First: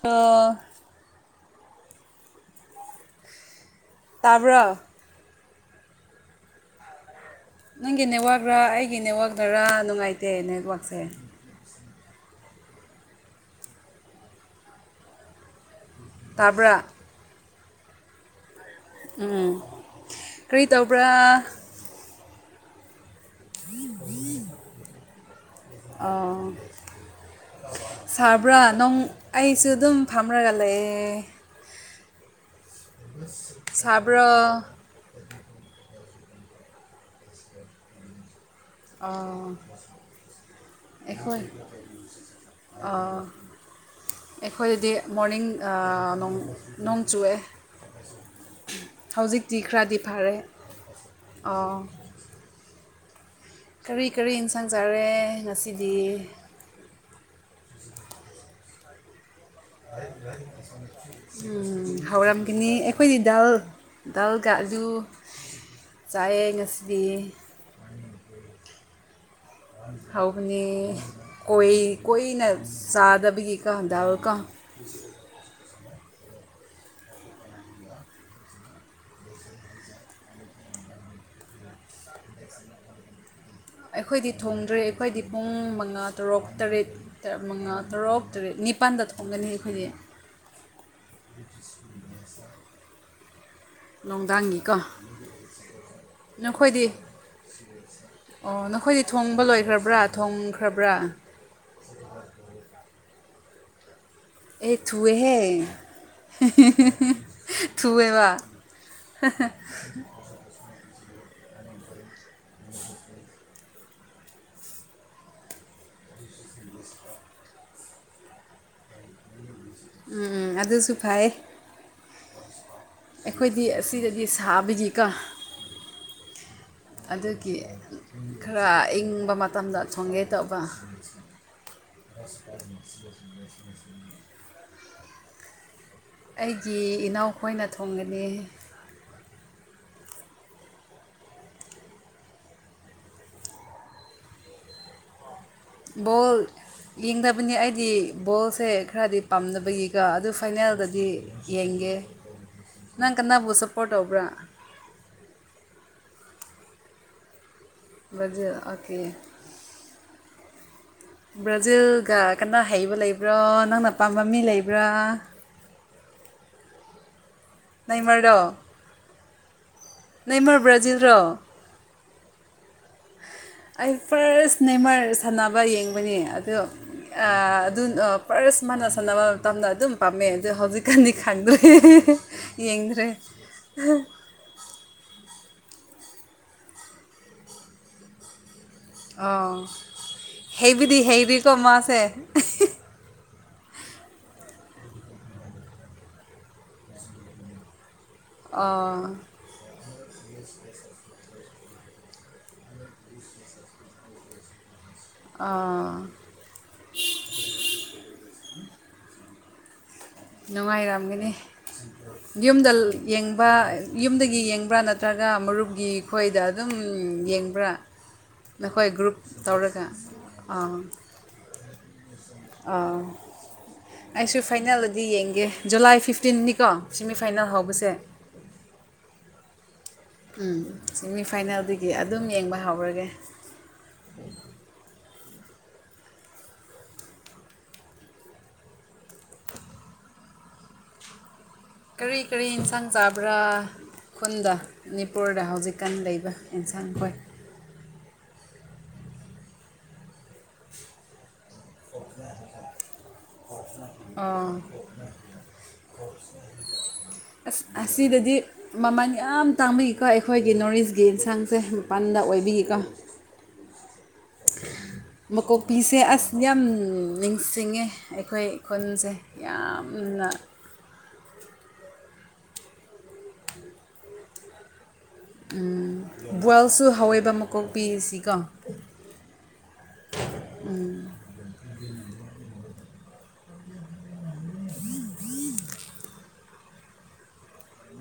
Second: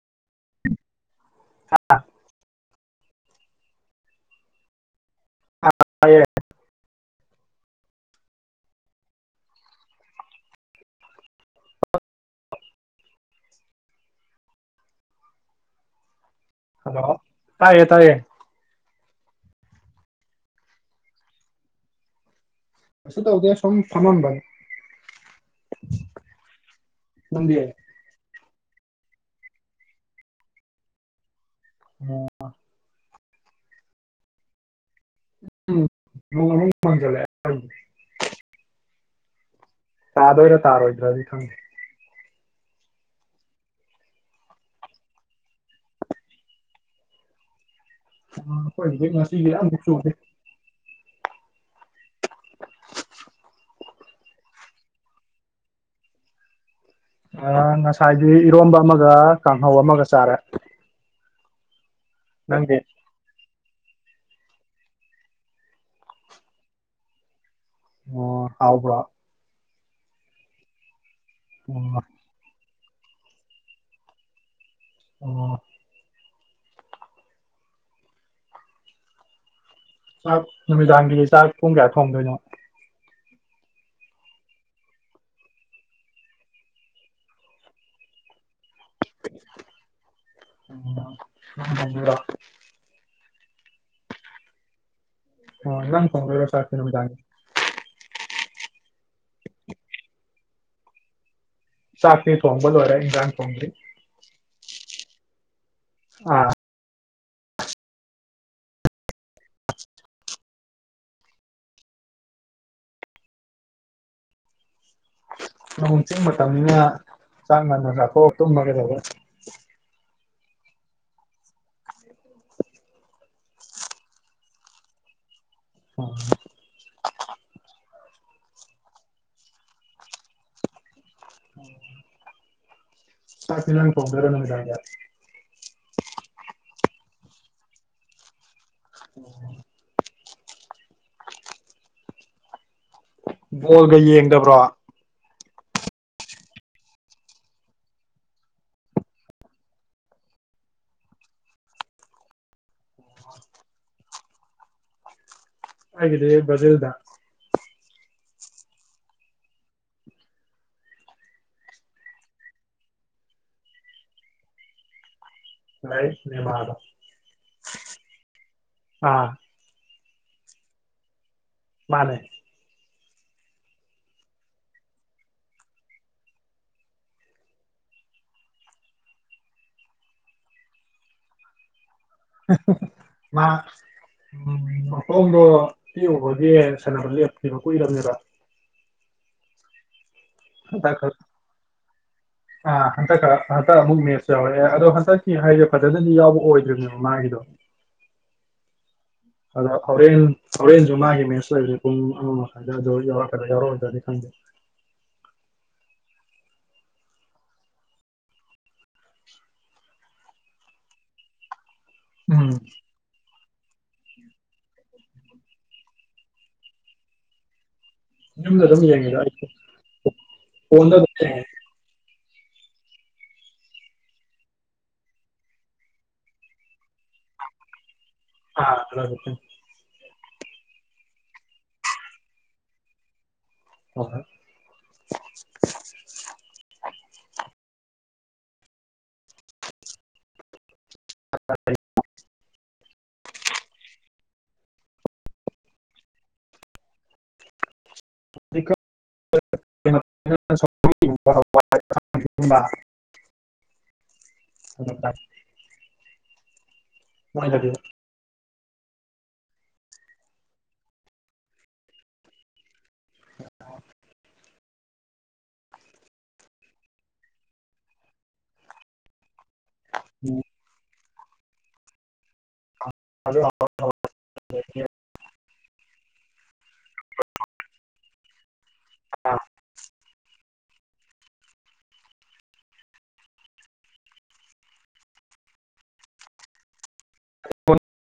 ꯆ [unintelligible] ꯇꯥꯕ꯭ꯔꯣ ꯑ [unintelligible] ꯅꯪꯒꯤ ꯅꯦꯠꯋꯥꯛꯔ ꯑꯩꯒꯤ ꯅꯦꯠꯋꯥꯛꯅꯔ ꯅꯨꯡꯉꯥꯏꯇꯦ ꯅꯦꯠꯋꯥꯛꯁꯦ ꯇꯥꯕ꯭ꯔꯥ ꯇꯥꯏꯌꯦ ꯇꯥꯏꯌꯦ ꯎꯝ ꯀ꯭ꯔꯤ ꯇꯧꯕ꯭ꯔꯥ ꯑꯁ ꯇ ꯑꯣꯒ ꯁꯣ ꯁꯃꯅꯕꯕꯤ ꯑꯣ ꯁꯥꯕ꯭ꯔꯥ ꯅꯪ ꯑꯩꯁꯨ ꯑꯗꯨꯝ ꯐꯝꯔꯒ ꯂꯩꯑꯦ ꯑꯣꯝ ꯁꯥꯕ꯭ꯔꯣ ꯎꯝ ꯃꯃ ꯐꯣꯟ ꯆꯂꯦ ꯎꯝ ꯑꯥ ꯇꯥꯗꯣꯏꯔꯥ ꯇꯥꯔꯣꯏꯗ꯭ꯔꯥꯗꯤ ꯈꯪꯗꯦ ꯑꯥ ꯑꯩꯈꯣꯏꯗꯗꯤ ꯃꯣꯔꯅꯤꯡ ꯅꯣꯡ ꯆꯨꯑꯦ ꯑꯩꯈꯣꯏꯒꯤꯗꯤ ꯉꯁꯤꯒꯤ ꯍꯧꯖꯤꯛꯇꯤ ꯑꯃꯨꯛ ꯈꯔꯗꯤ ꯆꯨꯗꯦ ꯐꯔꯦ ꯑꯥ ꯀꯔꯤ ꯀꯔꯤ ꯏꯟꯁꯥꯡ ꯆꯥꯔꯦ ꯉꯁꯤꯗꯤ ꯑ ꯉꯁꯥꯏꯗꯤ ꯏꯔꯣꯝꯕ ꯑꯃꯒ ꯀꯥꯡꯍꯧ ꯑꯃꯒ ꯆꯥꯔꯦ ꯍꯥꯎꯔꯥꯝ ꯀꯅꯤ ꯅꯪꯗꯤ ꯑꯩꯈꯣꯏꯗꯤ ꯗꯥꯜ ꯗꯥꯜꯒ ꯑꯂꯨ ꯆꯥꯏꯑ ꯉꯁꯤꯗꯤ ꯑꯣ ꯍꯥꯎꯕ꯭ꯔꯣ ꯍꯕꯅꯤ ꯀꯣꯏ ꯑꯣ ꯀꯣꯏꯅ ꯆꯥꯗꯕꯒꯤ ꯀꯗꯥꯜꯀ ꯑꯣ ꯆꯥꯛ ꯅꯨꯃꯤꯗꯥꯡꯒꯤꯗꯤ ꯆꯥꯛ ꯄꯨꯡ ꯀꯌꯥ ꯊꯣꯡꯗꯣꯏꯅꯣ ꯑꯩꯈꯣꯏꯗꯤ ꯊꯣꯡꯗ꯭ꯔꯦ ꯑꯩꯈꯣꯏꯗꯤ ꯄꯨꯡ ꯃꯉꯥ ꯇꯔꯨꯛ ꯇꯔꯦꯠ ꯃꯉꯥ ꯇꯔꯨꯛ ꯇꯔꯦꯠ ꯅꯤ ꯃꯄꯥꯟꯗ ꯊꯣꯛꯣꯡꯒꯅꯤ ꯑꯩꯈꯣꯏꯒꯤ ꯎ ꯣꯡꯗꯥꯡꯒꯤꯀꯣ ꯑꯣ ꯅꯝ ꯀꯣꯡ꯭ꯔꯦꯁꯦ ꯅꯝꯗ ꯍꯥꯏꯦ ꯑꯣ ꯅꯈꯣꯏꯗꯤ ꯊꯣꯡꯕ ꯂꯣꯏꯈ꯭ꯔꯕ꯭ꯔꯥ ꯊꯣꯡꯈ꯭ꯔꯕ꯭ꯔꯥ ꯁꯥꯥꯛꯅꯤ ꯊꯣꯡꯕꯣꯜ ꯋꯥꯔꯦ ꯏꯟꯖꯥꯡ ꯊꯣꯡ꯭ꯔꯤ ꯑꯦꯊꯨꯑ ꯍꯦ ꯑꯥ ꯊꯕꯩꯕ ꯅꯣꯡꯣꯡ ꯆꯤꯡ ꯃꯇꯝꯅꯤꯅ ꯆꯥꯛ ꯉꯟꯅ ꯆꯥꯊꯣꯛꯑ ꯇꯨꯝꯃꯒꯩꯗꯧꯕꯔꯦ ꯎꯝ ꯎꯝ ꯑꯗꯨꯁꯨ ꯐꯩ ꯑꯩꯈꯣꯏꯗꯤ ꯑꯁꯤꯗꯗꯤ ꯁꯥꯕꯒꯤꯀ ꯍ ꯑꯗꯨꯒꯤ ꯈꯔ ꯏꯪꯕ ꯃꯇꯝꯗ ꯊꯣꯡꯒꯦ ꯇꯧꯕ ꯑ ꯄꯃꯤ ꯄꯒꯦꯔ ꯅꯃꯤꯔ ꯌꯥꯦ ꯑꯩꯒꯤ ꯏꯅꯥꯎꯈꯣꯏꯅ ꯊꯣꯡꯒꯅꯤ ꯍ ꯕꯣꯜꯒ ꯌꯦꯡꯗꯕ꯭ꯔꯣ ꯣꯜ ꯌꯦꯡꯗꯕꯅꯤ ꯑꯩꯗꯤ ꯕꯣꯜꯁꯦ ꯈꯔꯗꯤ ꯄꯥꯝꯅꯕꯒꯤꯒ ꯑꯗꯨ ꯐꯥꯏꯅꯦꯜꯗꯗꯤ ꯌꯦꯡꯒꯦ ꯅꯪ ꯀꯅꯥꯕꯨ ꯁꯞꯄꯣꯔꯠ ꯇꯧꯕ꯭ꯔꯥ ꯍꯥꯏꯗꯤ ꯖꯦꯜꯗ ꯔꯖꯦ ꯑꯀꯦ ꯕ꯭ꯔꯥꯖꯤꯜꯒ ꯀꯟꯅ ꯍꯩꯕ ꯂꯩꯕ꯭ꯔꯣ ꯅꯪꯅ ꯄꯥꯝꯕ ꯃꯤ ꯂꯩꯕ꯭ꯔꯥ ꯍ ꯃꯗ ꯅꯃꯔꯗꯣ ꯑꯥ ꯅꯃꯔ ꯕ꯭ꯔꯥꯖꯤꯜꯔꯣ ꯃꯥꯅꯦ ꯑꯩ ꯐꯥꯔꯁ ꯅꯦꯃꯔ ꯁꯥꯟꯅꯕ ꯌꯦꯡꯕꯅꯦ ꯑꯗꯣ ꯑꯗꯨ ꯄ꯭ꯔꯁ ꯃꯥꯅ ꯁꯥꯟꯅꯕ ꯃꯇꯝꯅ ꯑꯗꯨꯝ ꯄꯥꯝꯃꯦ ꯑꯗꯣ ꯍꯧꯖꯤꯛꯀꯥꯟꯗꯤ ꯈꯪꯗꯣꯏ ꯌꯦꯡ ꯎꯝ ꯃꯈꯣꯡꯗꯣ ꯄ ꯎꯕꯒꯤ ꯁꯥꯟꯅꯕ ꯂꯦꯞꯈꯤꯕ ꯀꯨꯏꯔꯕꯅꯤꯕ ꯑꯣ ꯍꯟꯗꯛ ꯍꯦꯕꯤꯗꯤ ꯈꯛ ꯍꯦꯗꯤ ꯀꯃꯣꯁꯦ ꯑꯥ ꯍꯟꯗꯛ ꯍꯟꯗꯛ ꯑꯃꯨꯛ ꯃꯦꯠꯁꯨ ꯌꯥꯎꯔꯦ ꯑꯗꯣ ꯍꯟꯗꯛꯀꯤ ꯍꯥꯏꯁꯦ ꯐꯖꯅꯗꯤ ꯌꯥꯎꯕ ꯑꯣꯏꯗ꯭ꯔꯤꯅꯦꯕ ꯃꯥꯒꯤꯗꯣ ꯑ ꯑꯗ ꯍꯣꯔꯦꯟ ꯍꯣꯔꯦꯟꯁꯨ ꯃꯥꯒꯤ ꯃꯦꯁ ꯑꯣꯏꯕꯁꯦ ꯄꯨꯡ ꯑꯃ ꯃꯈꯥꯏꯗ ꯑꯗꯨ ꯌꯥꯎꯔꯛꯀꯗ ꯌꯥꯎꯔꯛꯑꯣꯣꯏꯗ꯭ꯔꯗꯤ ꯈꯪꯗꯦ ꯑꯥ ꯅꯨꯡꯉꯥꯏꯔꯝꯒꯅꯤ ꯎꯝ ꯌꯨꯝꯗ ꯌꯦꯡꯕ ꯌꯨꯝꯗꯒꯤ ꯌꯦꯡꯕ꯭ꯔꯥ ꯅꯠꯇ꯭ꯔꯒ ꯃꯔꯨꯞꯀꯤ ꯈꯣꯏꯗ ꯑꯗꯨꯝ ꯌꯦꯡꯕ꯭ꯔꯥ ꯌꯨꯝꯗ ꯑꯗꯨꯝ ꯅꯈꯣꯏ ꯒ꯭ꯔꯨꯞ ꯌꯦꯡꯉꯤꯗ ꯑꯩ ꯇꯧꯔꯒ ꯑꯥ ꯐꯣꯟꯗ ꯑꯗꯨꯝ ꯌꯦꯡꯉꯦ ꯑ ꯑꯩꯁꯨ ꯐꯥꯏꯅꯦꯜꯗꯗꯤ ꯌꯦꯡꯒꯦ ꯖꯨꯂꯥꯏ ꯐꯤꯐꯇꯤꯟꯅꯤꯀꯣ ꯁꯤꯦꯃꯤꯐꯥꯏꯅꯦꯜ ꯍꯧꯕꯁꯦ ꯑꯥ ꯎꯝ ꯁꯦꯃꯤꯐꯥꯏꯅꯦꯜꯗꯒꯤ ꯑꯗꯨꯝ ꯌꯦꯡꯕ ꯍꯧꯔꯒꯦ ꯍꯣꯏ ꯍꯣꯏ ꯑ ꯀꯔꯤ ꯀꯔꯤ ꯑꯦꯟꯁꯥꯡ ꯆꯥꯕ꯭ꯔꯥ ꯈꯨꯟꯗ ꯃꯅꯤꯄꯨꯔꯗ ꯍꯧꯖꯤꯛꯀꯥꯟ ꯂꯩꯕ ꯑꯦꯟꯁꯥꯡꯈꯣꯏ [unintelligible] ꯑꯥ [unintelligible] ꯑꯁꯤꯗꯗꯤ ꯃꯃꯜ ꯌꯥꯝ ꯇꯥꯡꯕꯤꯀꯣ ꯑꯩꯈꯣꯏꯒꯤ ꯅꯣꯔ ꯏꯁꯀꯤ ꯌꯦꯟꯁꯥꯡꯁꯦ ꯃꯄꯥꯟꯗ ꯑꯣꯏꯕꯤꯌꯦꯀꯣ ꯑ ꯃꯀꯣꯛꯄꯤꯁꯦ ꯑꯁ ꯌꯥꯝ ꯅꯤꯡꯁꯤꯡꯉꯦ ꯑꯩꯈꯣꯏ ꯈꯨꯟꯁꯦ ꯌꯥꯝꯅ ꯎꯝ ꯑꯗꯨ ꯕꯣꯏꯜꯁꯨ ꯍꯥꯎꯋꯏꯕ ꯃꯀꯣꯛ ꯄꯤꯁꯤ ꯀꯣ ꯑꯥ ꯎꯝ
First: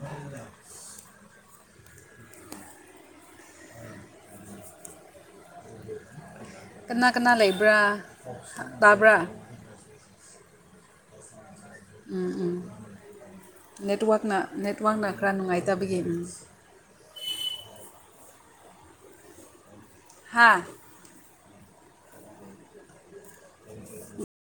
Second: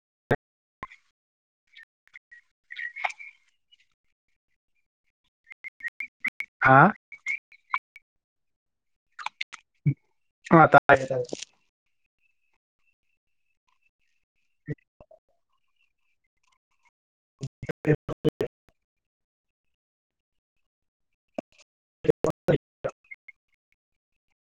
ꯌ ꯎ ꯍꯥꯥ ꯀꯅꯥ ꯀꯅꯥ ꯂꯩꯕ꯭ꯔꯥ ꯇꯕ꯭ꯔꯥ ꯑ ꯇꯥꯏꯌꯦ ꯇꯥꯏꯌꯦ ꯎꯝ ꯎꯝ ꯅꯦꯠꯋꯥꯛꯅ ꯅꯦꯠꯋꯥꯛꯅ ꯈꯔ ꯅꯨꯡꯉꯥꯏꯇꯕꯒꯤ ꯎꯝ [unintelligible] ꯍꯥꯥ [unintelligible] [unintelligible]